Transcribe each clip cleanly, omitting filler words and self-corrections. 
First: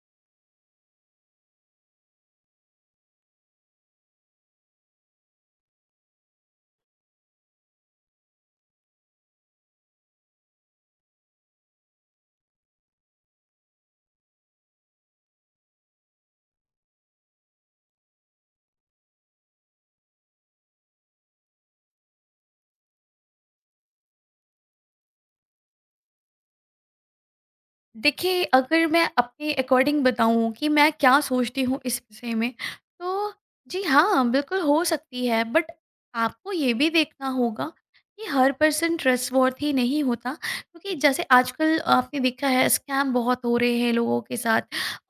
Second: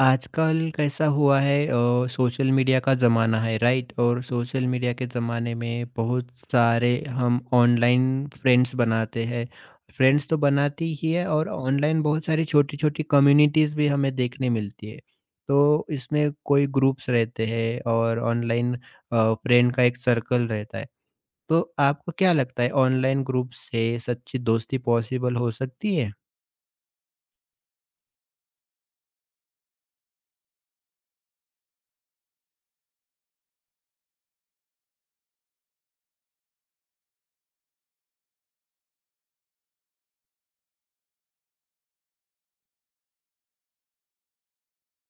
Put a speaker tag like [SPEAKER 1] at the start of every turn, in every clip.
[SPEAKER 1] आजकल कैसा हुआ है सोशल मीडिया का ज़माना है, राइट? और सोशल मीडिया के ज़माने में बहुत सारे हम ऑनलाइन फ्रेंड्स बनाते हैं। फ्रेंड्स तो बनाती ही है, और ऑनलाइन बहुत सारी छोटी छोटी कम्युनिटीज़ भी हमें देखने मिलती है। तो इसमें कोई ग्रुप्स रहते हैं, और ऑनलाइन फ्रेंड का एक सर्कल रहता है। तो आपको क्या लगता है, ऑनलाइन ग्रुप से सच्ची दोस्ती पॉसिबल हो सकती है?
[SPEAKER 2] देखिए, अगर मैं अपने अकॉर्डिंग बताऊँ कि मैं क्या सोचती हूँ इस विषय में, तो जी हाँ, बिल्कुल हो सकती है। बट आपको ये भी देखना होगा कि हर पर्सन ट्रस्टवर्थी नहीं होता क्योंकि जैसे आजकल आपने देखा है स्कैम बहुत हो रहे हैं लोगों के साथ।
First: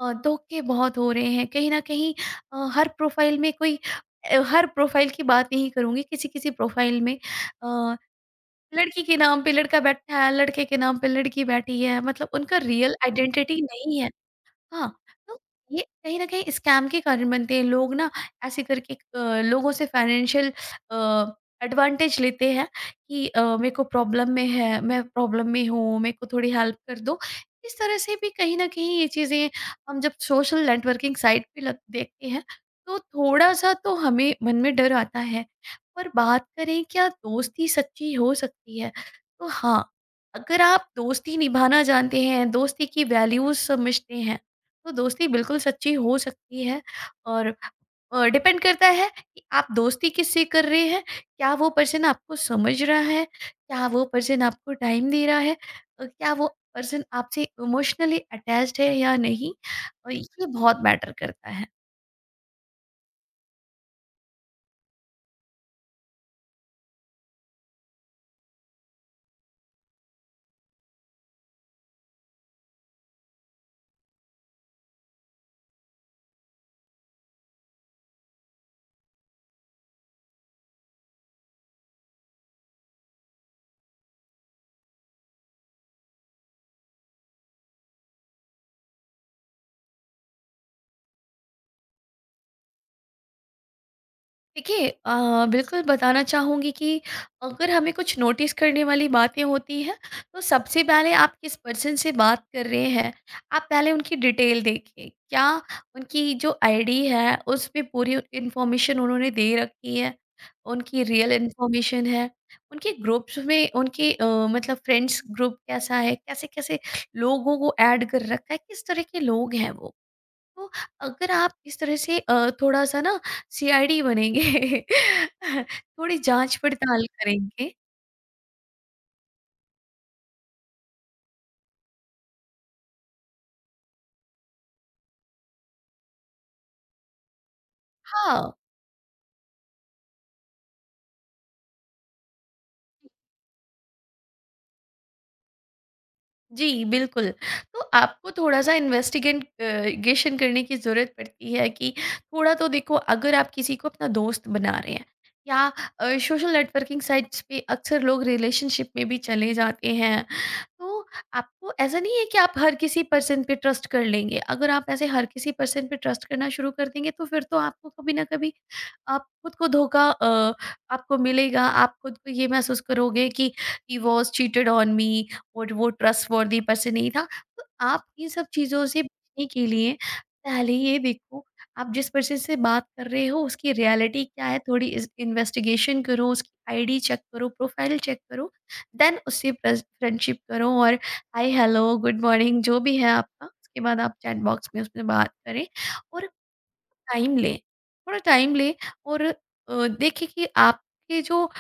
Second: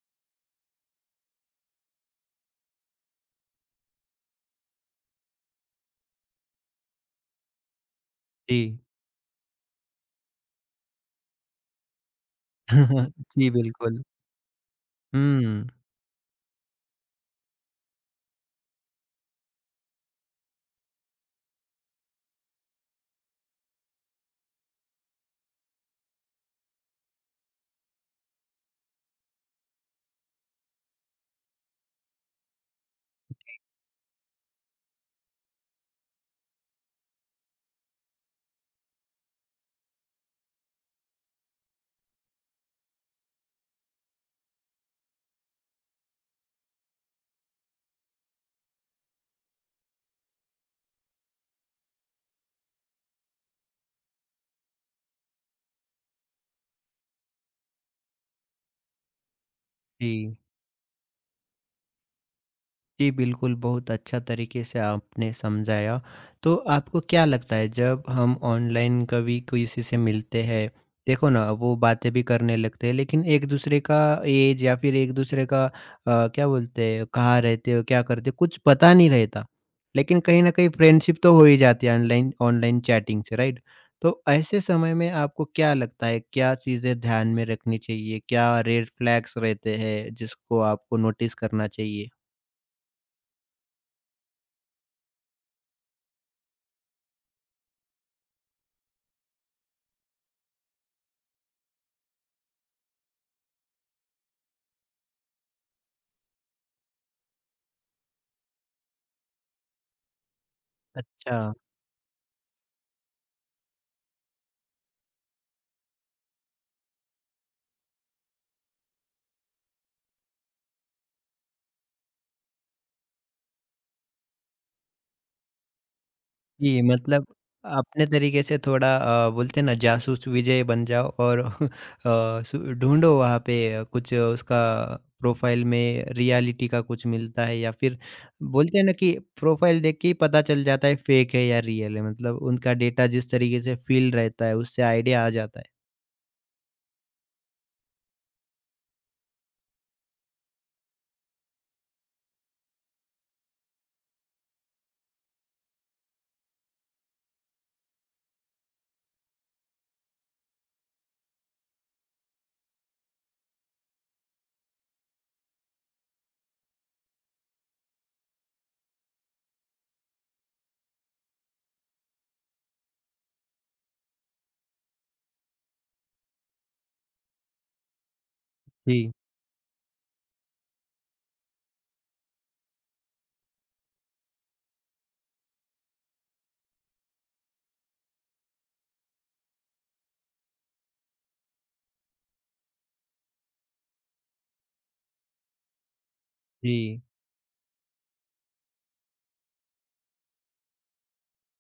[SPEAKER 2] धोखे बहुत हो रहे हैं। कहीं न कहीं अ, हर प्रोफ़ाइल में कोई अ, हर प्रोफ़ाइल की बात नहीं करूँगी, किसी-किसी प्रोफ़ाइल में अ
[SPEAKER 1] जी।
[SPEAKER 2] लड़की के नाम पे लड़का बैठा है, लड़के के नाम पे लड़की बैठी है, मतलब उनका रियल
[SPEAKER 1] जी
[SPEAKER 2] आइडेंटिटी नहीं
[SPEAKER 1] बिल्कुल।
[SPEAKER 2] है। हाँ, तो
[SPEAKER 1] हम्म।
[SPEAKER 2] ये कहीं न कहीं स्कैम के कारण बनते हैं। लोग ना ऐसे करके लोगों से फाइनेंशियल अ, एडवांटेज लेते हैं कि मेरे को प्रॉब्लम में है, मैं प्रॉब्लम में हूँ, मेरे को थोड़ी हेल्प कर दो। इस तरह से भी कहीं न कहीं ये चीज़ें हम जब सोशल नेटवर्किंग साइट पे लग देखते हैं, तो थोड़ा-सा तो हमें मन में डर आता है। पर बात करें क्या दोस्ती सच्ची हो सकती है? तो हाँ, अगर आप दोस्ती निभाना जानते हैं, दोस्ती की वैल्यूज़ समझते हैं तो दोस्ती बिल्कुल सच्ची हो सकती है। और डिपेंड करता है कि आप दोस्ती किससे कर रहे हैं, क्या वो पर्सन आपको समझ रहा है, क्या वो पर्सन आपको टाइम दे रहा है, क्या वो पर्सन आपसे इमोशनली अटैच्ड है या नहीं,
[SPEAKER 1] जी।
[SPEAKER 2] और ये बहुत मैटर करता है।
[SPEAKER 1] जी, बिल्कुल, बहुत अच्छा तरीके से आपने समझाया। तो आपको क्या लगता है, जब हम ऑनलाइन कभी किसी से मिलते हैं, देखो ना, वो बातें भी करने लगते हैं लेकिन एक-दूसरे का ऐज या फिर एक-दूसरे का क्या बोलते हैं, कहाँ रहते हो, क्या करते हो, कुछ पता नहीं रहता। लेकिन कहीं न कहीं फ्रेंडशिप तो हो ही जाती है ऑनलाइन, ऑनलाइन चैटिंग से, राइट? तो ऐसे समय में आपको क्या लगता है, क्या चीज़ें ध्यान में रखनी चाहिए? क्या रेड फ्लैग्स रहते हैं जिसको आपको नोटिस करना चाहिए?
[SPEAKER 2] देखिए, बिल्कुल बताना चाहूँगी कि अगर हमें कुछ नोटिस करने वाली बातें होती हैं तो सबसे पहले आप किस पर्सन से बात कर रहे हैं, आप पहले उनकी डिटेल देखिए, क्या उनकी जो आईडी है उसमें पूरी इंफॉर्मेशन उन्होंने दे रखी है, उनकी रियल
[SPEAKER 1] अच्छा।
[SPEAKER 2] इंफॉर्मेशन है, उनके ग्रुप्स में उनके मतलब फ्रेंड्स ग्रुप कैसा है, कैसे कैसे लोगों को ऐड कर रखा है, किस तरह के लोग हैं वो। तो अगर आप इस तरह से थोड़ा-सा ना सीआईडी बनेंगे, थोड़ी
[SPEAKER 1] जी
[SPEAKER 2] जाँच-पड़ताल
[SPEAKER 1] मतलब,
[SPEAKER 2] करेंगे।
[SPEAKER 1] अपने तरीके से थोड़ा बोलते हैं ना, जासूस विजय बन जाओ। और सु ढूँढो वहाँ पे कुछ उसका, प्रोफ़ाइल में रियलिटी का कुछ मिलता है या फिर
[SPEAKER 2] हाँ।
[SPEAKER 1] बोलते हैं ना कि प्रोफ़ाइल देख के ही पता चल जाता है फेक है या रियल है, मतलब उनका डेटा जिस तरीके से फ़ील्ड रहता है उससे आइडिया आ जाता है।
[SPEAKER 2] जी, बिल्कुल। तो आपको थोड़ा-सा इन्वेस्टिगेंट गेशन करने की ज़रूरत पड़ती है कि थोड़ा तो देखो, अगर आप किसी को अपना दोस्त बना रहे हैं या सोशल नेटवर्किंग साइट्स पे अक्सर लोग रिलेशनशिप में भी चले जाते हैं। तो आपको ऐसा नहीं है कि आप हर किसी पर्सन पे ट्रस्ट कर लेंगे। अगर आप ऐसे हर किसी पर्सन पे ट्रस्ट करना शुरू कर देंगे तो फिर तो आपको कभी न कभी आप खुद को धोखा आपको मिलेगा। आप खुद को ये महसूस करोगे कि he was cheated on me, और वो ट्रस्टवर्दी पर्सन नहीं था। तो आप इन सब चीज़ों से
[SPEAKER 1] जी,
[SPEAKER 2] बचने के लिए पहले ये देखो, आप जिस पर्सन से बात कर रहे हो उसकी रियलिटी क्या है, थोड़ी इस इन्वेस्टिगेशन करो, उसकी आईडी चेक करो, प्रोफाइल चेक करो, देन उससे फ्रेस फ्रेंडशिप करो, और हाय, हेलो, गुड मॉर्निंग जो भी है आपका, उसके बाद आप चैट बॉक्स में उसमें बात करें और
[SPEAKER 1] जी,
[SPEAKER 2] टाइम लें, थोड़ा टाइम लें, और देखें कि आपके जो अ,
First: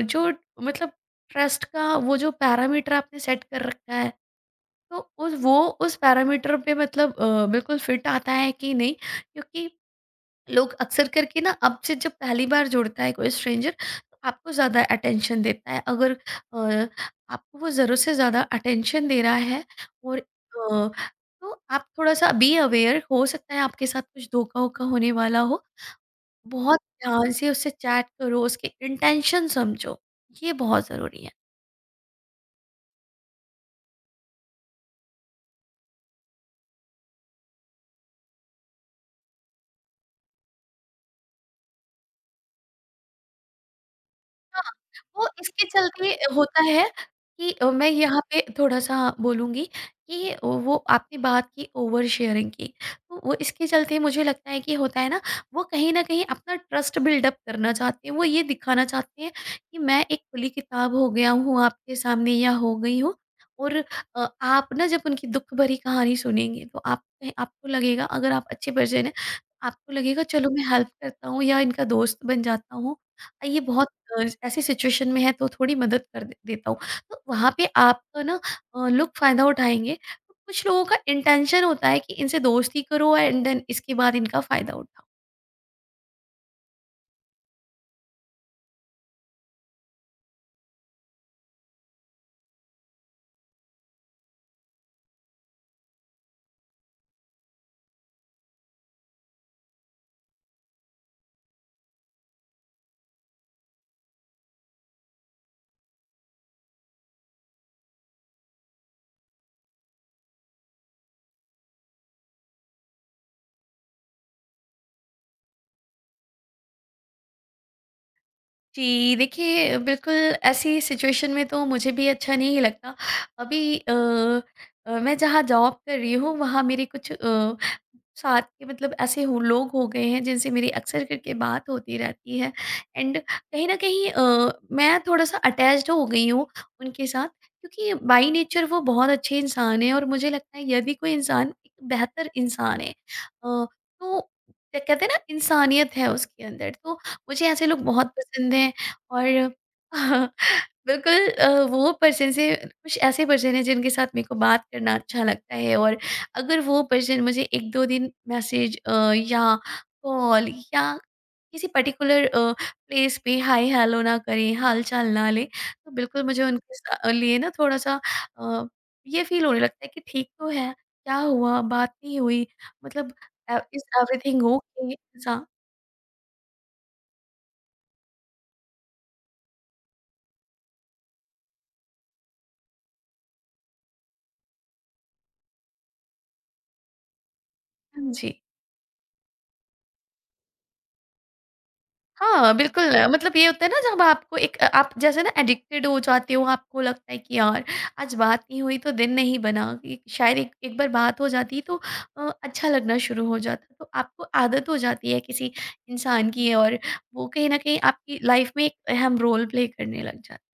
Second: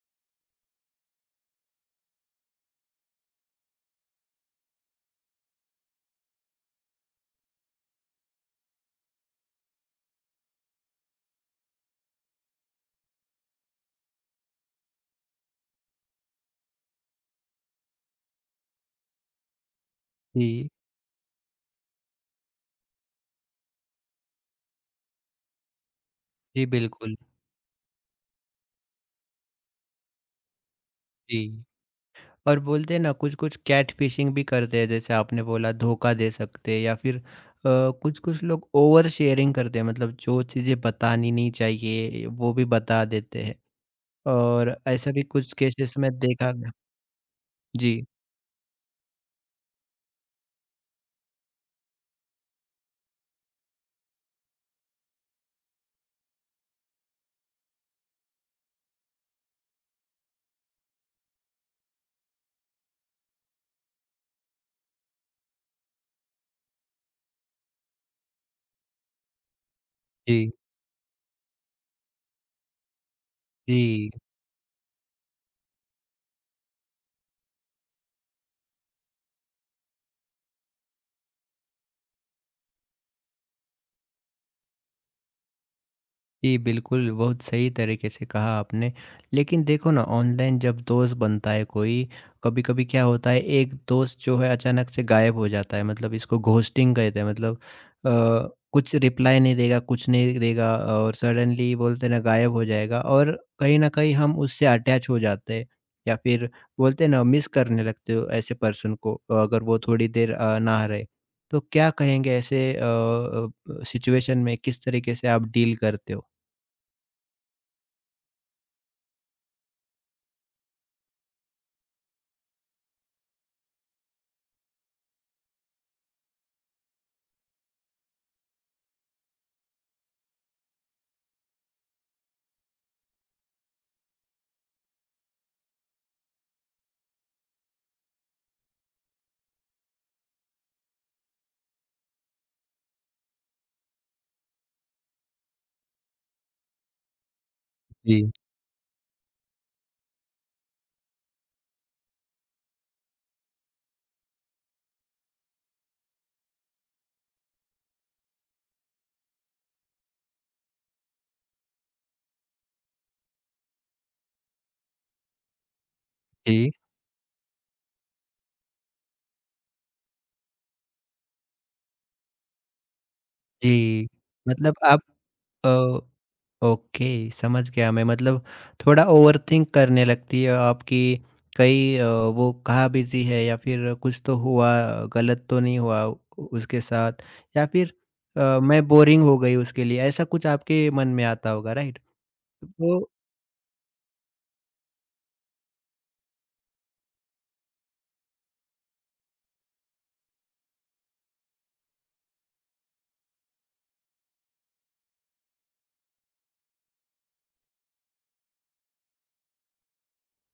[SPEAKER 2] जो मतलब ट्रस्ट का वो जो पैरामीटर आपने सेट कर रखा है, तो उस वो उस पैरामीटर पे मतलब बिल्कुल फिट आता है कि नहीं? क्योंकि लोग अक्सर करके ना आपसे जब पहली बार जुड़ता है कोई स्ट्रेंजर, तो आपको ज़्यादा अटेंशन देता है। अगर अ, आपको वो ज़रूरत से ज़्यादा अटेंशन दे रहा है और
[SPEAKER 1] जी,
[SPEAKER 2] तो आप थोड़ा-सा बी अवेयर, हो सकता है आपके साथ कुछ धोखा-वोखा होने वाला हो,
[SPEAKER 1] जी
[SPEAKER 2] बहुत
[SPEAKER 1] बिल्कुल,
[SPEAKER 2] ध्यान से उससे चैट करो, उसके इंटेंशन समझो, ये बहुत ज़रूरी है।
[SPEAKER 1] जी। और बोलते हैं ना, कुछ-कुछ कैट फिशिंग भी करते हैं, जैसे आपने बोला धोखा दे सकते हैं या फिर अ, कुछ-कुछ लोग ओवर शेयरिंग करते हैं, मतलब जो चीज़ें बतानी नहीं चाहिए वो भी बता देते हैं,
[SPEAKER 2] हाँ,
[SPEAKER 1] और ऐसा भी
[SPEAKER 2] वो
[SPEAKER 1] कुछ
[SPEAKER 2] इसके
[SPEAKER 1] केसेस
[SPEAKER 2] चलते
[SPEAKER 1] में देखा
[SPEAKER 2] होता
[SPEAKER 1] गया।
[SPEAKER 2] है कि मैं
[SPEAKER 1] जी।
[SPEAKER 2] यहाँ पे थोड़ा-सा बोलूँगी कि वो आपने बात की ओवर शेयरिंग की, तो वो इसके चलते मुझे लगता है कि होता है ना, वो कहीं न कहीं अपना ट्रस्ट बिल्डअप करना चाहते हैं, वो ये दिखाना चाहते हैं कि मैं एक खुली किताब हो गया हूँ आपके सामने या हो गई हूँ, और आप ना जब उनकी दुःख भरी कहानी सुनेंगे तो आप आपको लगेगा, अगर आप अच्छे पर्सन हैं, तो आपको लगेगा चलो
[SPEAKER 1] जी,
[SPEAKER 2] मैं हेल्प करता हूँ या इनका दोस्त बन जाता हूँ। अ, ये बहुत
[SPEAKER 1] जी।
[SPEAKER 2] ऐसी सिचुएशन में है तो थोड़ी मदद कर दे देता हूँ। तो वहाँ पे आपका ना लोग फ़ायदा उठाएँगे। कुछ लोगों का इंटेंशन होता है कि इनसे दोस्ती करो एंड देन इसके बाद इनका फ़ायदा उठाओ।
[SPEAKER 1] जी, बिल्कुल, बहुत सही तरीके से कहा आपने। लेकिन देखो ना, ऑनलाइन जब दोस्त बनता है कोई, कभी-कभी क्या होता है, एक दोस्त जो है अचानक से गायब हो जाता है, मतलब इसको घोस्टिंग कहते हैं। मतलब अ, कुछ रिप्लाई नहीं देगा, कुछ नहीं देगा, और सडनली बोलते हैं ना, गायब हो जाएगा। और कहीं न कहीं हम उससे अटैच हो जाते हैं, या फिर बोलते हैं ना, मिस करने लगते हो ऐसे पर्सन को, अगर वो थोड़ी देर ना रहे। तो क्या कहेंगे ऐसे सिचुएशन में किस तरीके से आप डील करते हो?
[SPEAKER 2] जी, देखिए बिल्कुल, ऐसी सिचुएशन में तो मुझे भी अच्छा नहीं लगता। अभी मैं जहाँ जॉब कर रही हूँ वहाँ मेरे कुछ साथ के मतलब ऐसे हो लोग हो गए हैं जिनसे मेरी अक्सर करके बात होती रहती है, एंड कहीं न कहीं मैं थोड़ा-सा अटैच्ड हो गई हूँ उनके साथ, क्योंकि बाय नेचर वो बहुत अच्छे इंसान हैं, और मुझे लगता है यदि कोई इंसान एक बेहतर इंसान है, तो क्या कहते हैं ना, इंसानियत है उसके अंदर, तो मुझे ऐसे लोग बहुत
[SPEAKER 1] जी,
[SPEAKER 2] पसंद हैं। और बिल्कुल अ, वो पर्सन से कुछ ऐसे पर्सन हैं जिनके साथ मेरे को बात करना अच्छा लगता है, और अगर वो पर्सन मुझे 1-2 दिन मैसेज या कॉल या किसी पर्टिकुलर प्लेस पे हाय हेलो ना करें, हाल-चाल ना लें, तो बिल्कुल मुझे
[SPEAKER 1] जी,
[SPEAKER 2] उनके सा लिए ना थोड़ा-सा अ, ये फ़ील होने लगता है कि ठीक तो है, क्या हुआ, बात नहीं हुई, मतलब इज़
[SPEAKER 1] जी।
[SPEAKER 2] एवरीथिंग
[SPEAKER 1] मतलब
[SPEAKER 2] ओके?
[SPEAKER 1] आप
[SPEAKER 2] ऐसा।
[SPEAKER 1] अ, ओके, समझ गया मैं। मतलब थोड़ा ओवरथिंक करने लगती है आपकी, कहीं वो कहाँ बिज़ी है, या फिर कुछ तो हुआ, गलत तो नहीं हुआ उ उसके साथ, या फिर
[SPEAKER 2] हाँ जी।
[SPEAKER 1] मैं बोरिंग हो गई उसके लिए, ऐसा कुछ आपके मन में आता होगा, राइट?
[SPEAKER 2] हाँ, बिल्कुल
[SPEAKER 1] तो
[SPEAKER 2] मतलब ये होता है ना, जब आपको एक आप जैसे ना एडिक्टेड हो जाते हो, आपको लगता है कि यार आज बात नहीं हुई तो दिन नहीं बना, कि शायद एक एक बार बात हो जाती तो अच्छा लगना शुरू हो जाता। तो आपको आदत हो जाती है किसी इंसान की, और वो कहीं न कहीं आपकी लाइफ में एक अहम रोल प्ले करने लग जाता है।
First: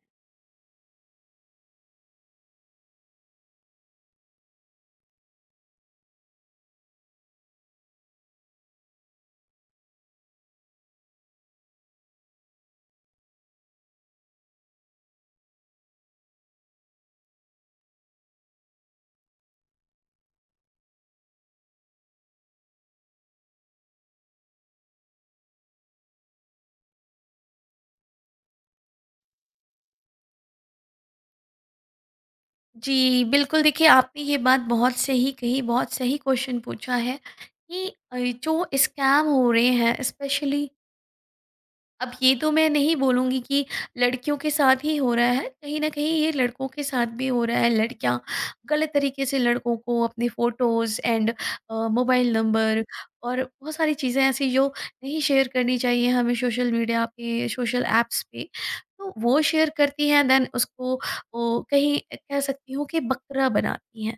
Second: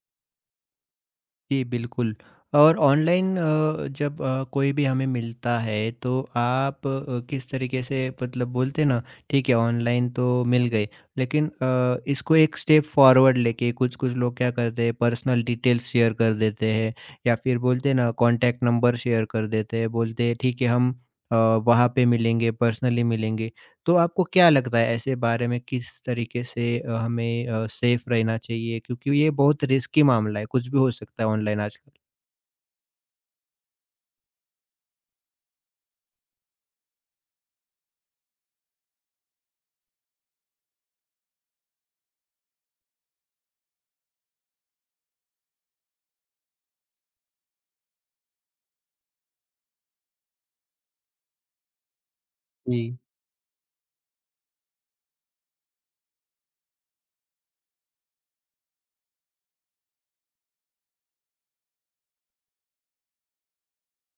[SPEAKER 1] जी, बिल्कुल। और ऑनलाइन जब कोई भी हमें मिलता है तो आप किस तरीके से, मतलब बोलते हैं ना, ठीक है ऑनलाइन तो मिल गए लेकिन इसको एक स्टेप फॉरवर्ड लेके कुछ कुछ लोग क्या करते हैं, पर्सनल डिटेल्स शेयर कर देते हैं, या फिर बोलते हैं ना, कांटेक्ट नंबर शेयर कर देते हैं, बोलते हैं ठीक है हम वहाँ पे मिलेंगे, पर्सनली मिलेंगे। तो आपको क्या लगता है, ऐसे बारे में किस तरीके से हमें सेफ रहना चाहिए? क्योंकि ये बहुत रिस्की मामला है, कुछ भी हो सकता है ऑनलाइन आजकल।
[SPEAKER 2] जी, बिल्कुल, देखिए आपने ये बात बहुत सही कही, बहुत सही क्वेश्चन पूछा है, कि जो स्कैम हो रहे हैं स्पेशली, अब ये तो मैं नहीं बोलूँगी कि लड़कियों के साथ ही हो रहा है, कहीं न कहीं ये लड़कों के साथ भी हो रहा है। लड़कियाँ गलत तरीके से लड़कों को अपने फ़ोटोज़ एंड मोबाइल नंबर
[SPEAKER 1] जी।
[SPEAKER 2] और बहुत सारी चीज़ें ऐसी जो नहीं शेयर करनी चाहिए, हमें सोशल मीडिया पे, सोशल ऐप्स पे, तो वो शेयर करती हैं, देन उसको वो कहीं कह सकती हूँ कि बकरा बनाती हैं।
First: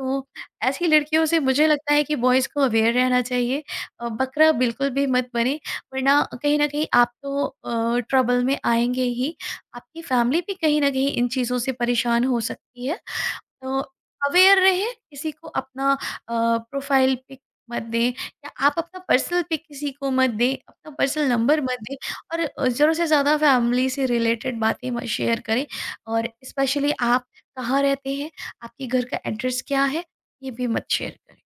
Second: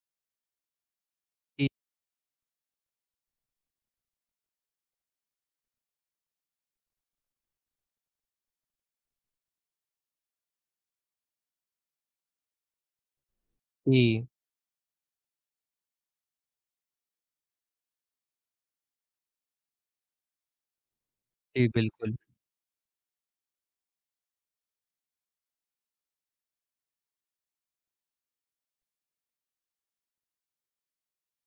[SPEAKER 2] तो ऐसी लड़कियों से मुझे
[SPEAKER 1] जी,
[SPEAKER 2] लगता है कि बॉयज़ को अवेयर रहना चाहिए। बकरा बिल्कुल भी मत बनें, वरना कहीं न कहीं आप तो ट्रबल में आएँगे ही, आपकी फैमिली भी कहीं न कहीं इन चीज़ों से परेशान हो सकती है। तो
[SPEAKER 1] जी,
[SPEAKER 2] अवेयर रहें, किसी को अपना प्रोफ़ाइल पिक मत दें, या आप अपना पर्सनल पिक किसी को मत दें, अपना पर्सनल नंबर
[SPEAKER 1] जी,
[SPEAKER 2] मत दें,
[SPEAKER 1] बिल्कुल।
[SPEAKER 2] और ज़रूर से ज़्यादा फैमिली से रिलेटेड बातें मत शेयर करें, और स्पेशली आप कहाँ रहते हैं, आपके घर का एड्रेस क्या है, ये भी मत शेयर करें।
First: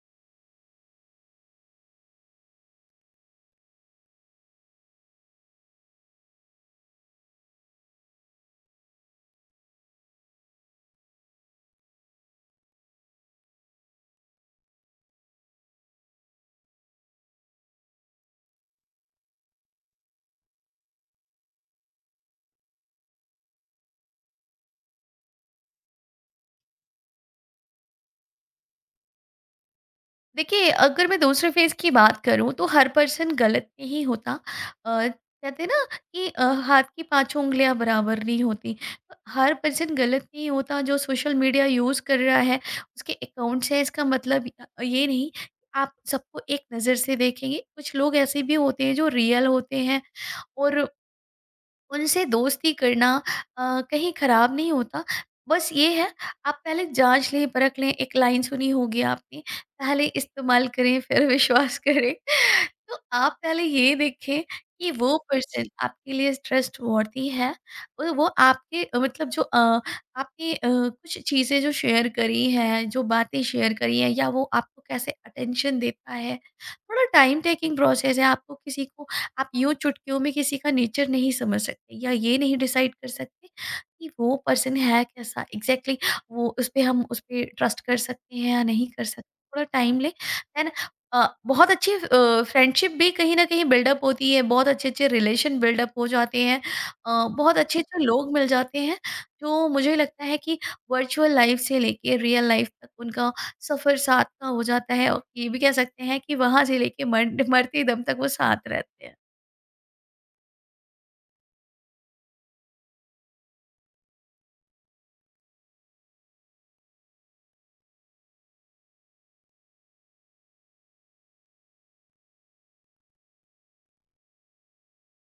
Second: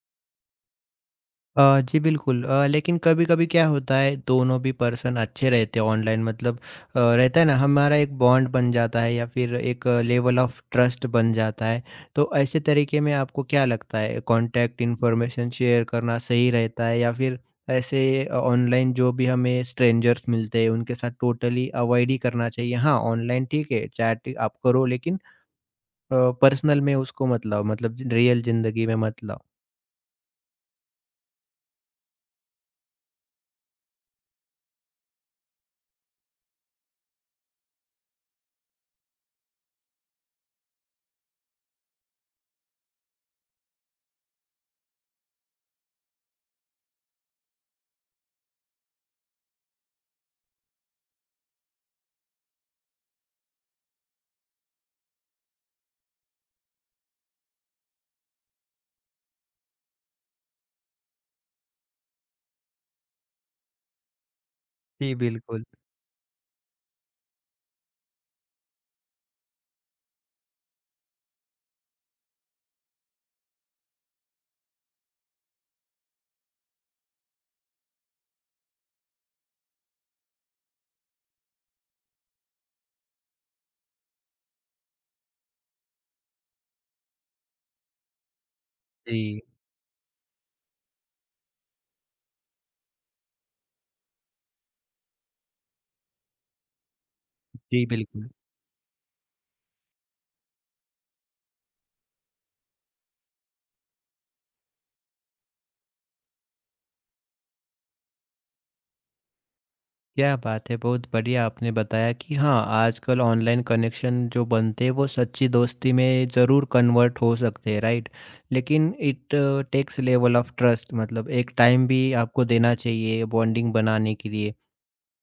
[SPEAKER 1] जी बिल्कुल। लेकिन कभी-कभी क्या होता है, दोनों भी पर्सन अच्छे रहते हैं ऑनलाइन, मतलब रहता है ना, हमारा एक बॉन्ड बन जाता है, या फिर एक लेवल ऑफ ट्रस्ट बन जाता है। तो ऐसे तरीके में आपको क्या लगता है, कॉन्टैक्ट इन्फॉर्मेशन शेयर करना सही रहता है, या फिर ऐसे ऑनलाइन जो भी हमें स्ट्रेंजर्स मिलते हैं उनके साथ टोटली अवॉइड ही करना चाहिए? हाँ, ऑनलाइन ठीक है, चैट आप करो लेकिन अ, पर्सनल में उसको मत लाओ, मतलब ज रियल ज़िंदगी में मत लाओ।
[SPEAKER 2] देखिए, अगर मैं दूसरे फेज़ की बात करूँ तो हर पर्सन गलत नहीं होता। अ, कहते हैं ना कि हाथ की पाँचों उँगलियाँ बराबर नहीं होती। हर पर्सन गलत नहीं होता जो सोशल मीडिया यूज़ कर रहा है, उसके अकाउंट्स हैं, इसका मतलब ये नहीं कि आप सबको एक नज़र से देखेंगे। कुछ लोग ऐसे भी होते हैं जो रियल होते हैं, और उनसे दोस्ती करना कहीं ख़राब नहीं होता। बस ये है, आप पहले जाँच लें, परख लें, एक लाइन सुनी होगी आपने, पहले इस्तेमाल करें फिर विश्वास करें। तो आप पहले ये देखें कि
[SPEAKER 1] जी
[SPEAKER 2] वो
[SPEAKER 1] बिल्कुल।
[SPEAKER 2] पर्सन आपके लिए ट्रस्टवर्थी है, और वो आपके आपने कुछ चीज़ें जो शेयर करी हैं, जो बातें शेयर करी हैं, या वो आपको कैसे अटेंशन देता है। थोड़ा टाइम टेकिंग प्रोसेस है, आपको किसी को आप यूँ चुटकियों में किसी का नेचर नहीं समझ सकते, या ये नहीं डिसाइड कर सकते कि वो पर्सन है कैसा एग्जैक्टली exactly, वो उस पे ट्रस्ट कर सकते हैं या नहीं कर सकते।
[SPEAKER 1] जी,
[SPEAKER 2] थोड़ा टाइम लें, देन बहुत अच्छी फ्रेंडशिप भी कहीं ना कहीं बिल्डअप होती है, बहुत अच्छे अच्छे रिलेशन बिल्डअप हो जाते हैं, बहुत अच्छे
[SPEAKER 1] जी
[SPEAKER 2] अच्छे
[SPEAKER 1] बिल्कुल।
[SPEAKER 2] लोग मिल जाते हैं, जो मुझे लगता है कि वर्चुअल लाइफ से लेके रियल लाइफ तक उनका सफ़र साथ का हो जाता है, और ये भी कह सकते हैं कि वहाँ से लेके मर मरते दम तक वो साथ रहते हैं।
[SPEAKER 1] क्या बात है! बहुत बढ़िया आपने बताया कि हाँ, आजकल ऑनलाइन कनेक्शन जो बनते हैं वो सच्ची दोस्ती में ज़रूर कन्वर्ट हो सकते हैं, राइट? लेकिन it takes level of trust, मतलब एक टाइम भी आपको देना चाहिए बॉन्डिंग बनाने के लिए,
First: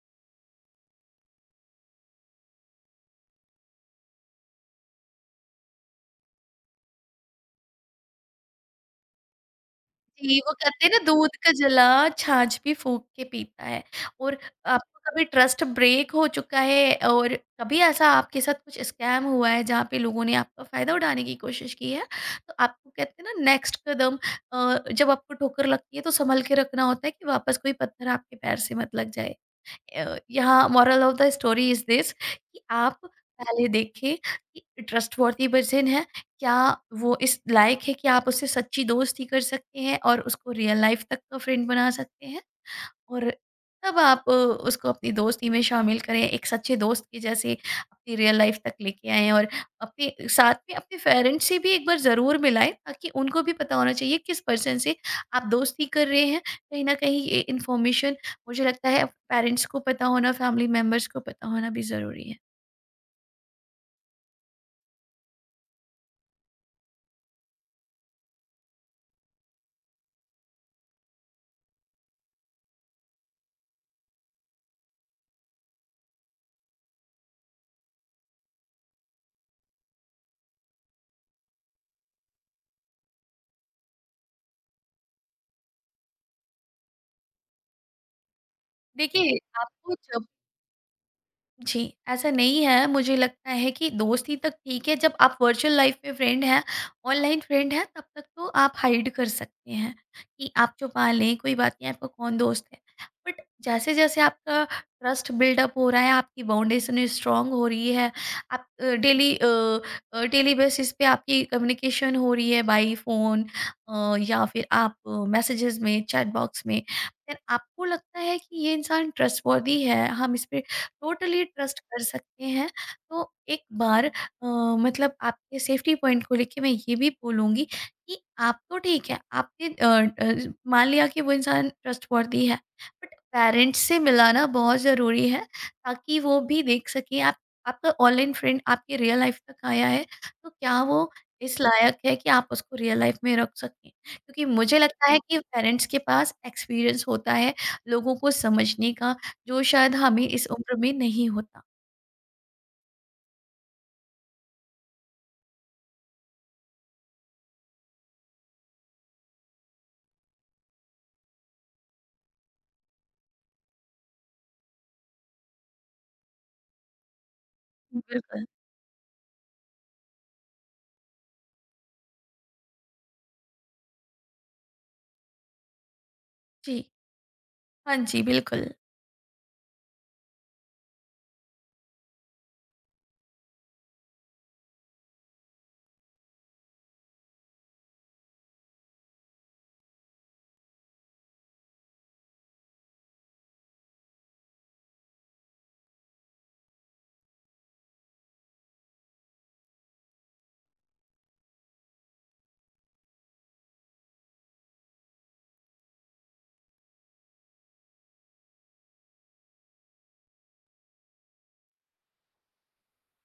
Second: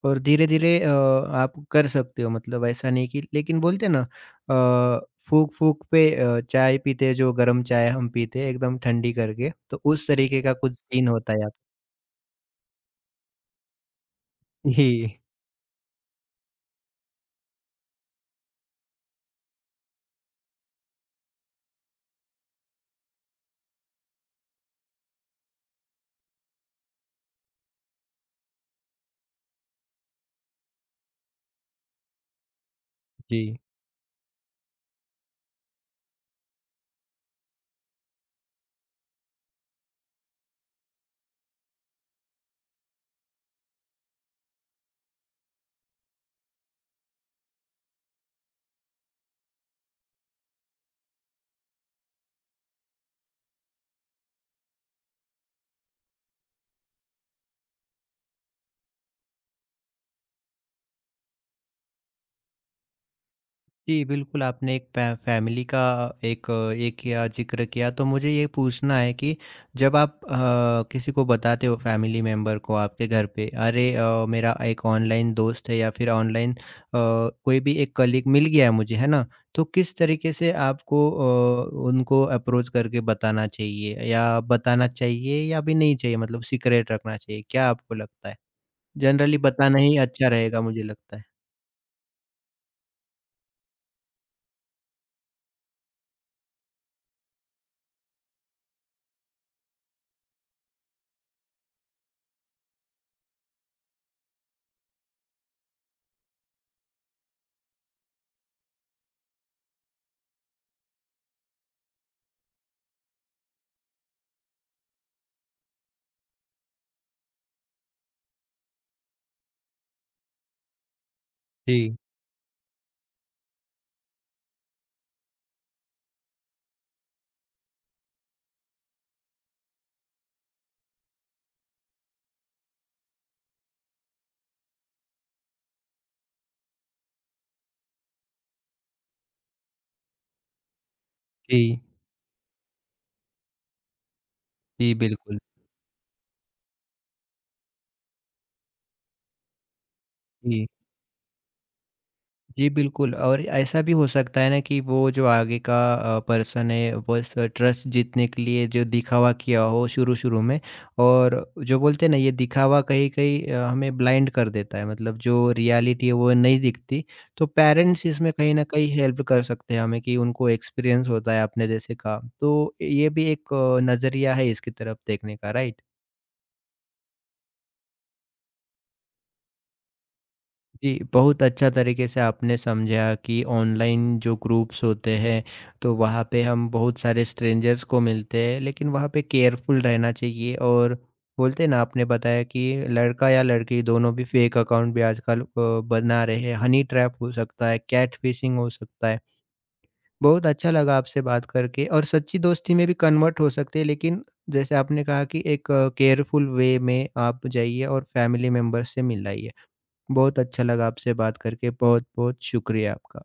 [SPEAKER 1] और धीरे-धीरे आप कर सकते हो, मतलब ऐसा नहीं कि, लेकिन बोलते हैं ना अ, फूँक-फूँक पे चाय पीते हैं, जो गरम चाय हम पीते हैं एकदम ठंडी करके, तो उस
[SPEAKER 2] जी,
[SPEAKER 1] तरीके
[SPEAKER 2] वो
[SPEAKER 1] का कुछ
[SPEAKER 2] कहते हैं ना,
[SPEAKER 1] सीन होता
[SPEAKER 2] दूध
[SPEAKER 1] है
[SPEAKER 2] का
[SPEAKER 1] आप।
[SPEAKER 2] जला छाछ भी फूँक के पीता है, और आपको
[SPEAKER 1] जी,
[SPEAKER 2] कभी ट्रस्ट ब्रेक हो चुका है, और कभी ऐसा आपके साथ कुछ स्कैम हुआ है जहाँ पे लोगों ने आपका फ़ायदा उठाने की कोशिश की है? तो आपको, कहते हैं ना, नेक्स्ट कदम, जब आपको ठोकर लगती है तो सँभल के रखना होता है कि वापस कोई पत्थर आपके पैर से मत लग जाए। यहाँ moral of the story is this, कि आप
[SPEAKER 1] जी।
[SPEAKER 2] पहले देखें कि ट्रस्टवर्थी पर्सन है, क्या वो इस लायक है कि आप उससे सच्ची दोस्ती कर सकते हैं और उसको रियल लाइफ तक का फ्रेंड बना सकते हैं। और तब आप उसको अपनी दोस्ती में शामिल करें, एक सच्चे दोस्त के जैसे अपनी रियल लाइफ तक लेके आएँ, और अपने साथ में अपने पेरेंट्स से भी एक बार ज़रूर मिलाएँ, ताकि उनको भी पता होना चाहिए किस पर्सन से आप दोस्ती कर रहे हैं। कहीं न कहीं ये इन्फॉर्मेशन, मुझे लगता है पेरेंट्स को पता होना, फैमिली मेंबर्स को पता होना भी ज़रूरी है।
[SPEAKER 1] जी, बिल्कुल, आपने एक फ़ै फ़ैमिली का एक ये किया, ज़िक्र किया, तो मुझे ये पूछना है कि जब आप किसी को बताते हो फ़ैमिली मेंबर को, आपके घर पे, अरे मेरा एक ऑनलाइन दोस्त है, या फिर ऑनलाइन कोई भी एक कलीग मिल गया है मुझे, है ना? तो किस तरीके से आपको उनको अप्रोच करके बताना चाहिए, या बताना चाहिए या भी नहीं चाहिए, मतलब सीक्रेट रखना चाहिए, क्या आपको लगता है?
[SPEAKER 2] देखिए,
[SPEAKER 1] जनरली बताना
[SPEAKER 2] आपको
[SPEAKER 1] ही
[SPEAKER 2] जब
[SPEAKER 1] अच्छा रहेगा मुझे लगता है।
[SPEAKER 2] जी, ऐसा नहीं है, मुझे लगता है कि दोस्ती तक ठीक है, जब आप वर्चुअल लाइफ़ में फ्रेंड हैं, ऑनलाइन फ्रेंड हैं, तब तक तो आप हाइड कर सकते हैं, कि आप छुपा लें, कोई बात नहीं, आपका कौन दोस्त है। बट जैसे-जैसे आपका ट्रस्ट बिल्डअप हो रहा है, आपकी फाउंडेशन स्ट्रॉन्ग हो रही है, आप डेली बेसिस पे आपकी कम्युनिकेशन हो रही है बाई फ़ोन, या फिर आप मैसेजेज़ में, चैट बॉक्स में, देन आपको लगता है कि ये इंसान ट्रस्टवर्दी है, हम इस पे टोटली ट्रस्ट
[SPEAKER 1] जी,
[SPEAKER 2] कर सकते हैं। तो एक बार मतलब आपके सेफ्टी पॉइंट को लेके मैं ये भी बोलूँगी कि आप तो ठीक है, आपने मान लिया कि वो इंसान ट्रस्टवर्थी है, बट पेरेंट्स से मिलाना बहुत ज़रूरी है, ताकि वो भी देख सकें, आप आपका ऑनलाइन फ्रेंड आपके रियल लाइफ़ तक आया है, तो क्या वो इस
[SPEAKER 1] जी,
[SPEAKER 2] लायक है कि आप उसको रियल लाइफ़ में रख सकें? क्योंकि मुझे
[SPEAKER 1] जी,
[SPEAKER 2] लगता है हुँ। कि
[SPEAKER 1] बिल्कुल।
[SPEAKER 2] पेरेंट्स के पास एक्सपीरियंस होता है लोगों को समझने का, जो शायद हमें इस
[SPEAKER 1] जी।
[SPEAKER 2] उम्र में नहीं होता।
[SPEAKER 1] जी, बिल्कुल। और ऐसा भी हो सकता है ना, कि वो जो आगे का पर्सन है बस ट्रस्ट जीतने के लिए जो दिखावा किया हो शुरू-शुरू में, और जो बोलते हैं ना, ये दिखावा कहीं-कहीं हमें ब्लाइंड कर देता है, मतलब जो रियलिटी है वो नहीं दिखती। तो पेरेंट्स इसमें
[SPEAKER 2] बिल्कुल।
[SPEAKER 1] कहीं न कहीं हेल्प कर सकते हैं हमें, कि उनको एक्सपीरियंस होता है अपने जैसे का। तो ये भी एक नज़रिया है इसकी तरफ देखने का, राइट?
[SPEAKER 2] जी। हाँ जी, बिल्कुल।
[SPEAKER 1] जी, बहुत अच्छा तरीके से आपने समझा कि ऑनलाइन जो ग्रुप्स होते हैं तो वहाँ पे हम बहुत सारे स्ट्रेंजर्स को मिलते हैं, लेकिन वहाँ पे केयरफुल रहना चाहिए, और बोलते हैं ना, आपने बताया कि लड़का या लड़की, दोनों भी फेक अकाउंट भी आजकल बना रहे हैं, हनी ट्रैप हो सकता है, कैट फिशिंग हो सकता है। बहुत अच्छा लगा आपसे बात करके। और सच्ची दोस्ती में भी कन्वर्ट हो सकते हैं, लेकिन जैसे आपने कहा कि एक केयरफुल वे में आप जाइए, और फैमिली मेम्बर से मिलाइए। बहुत अच्छा लगा आपसे बात करके, बहुत-बहुत शुक्रिया आपका।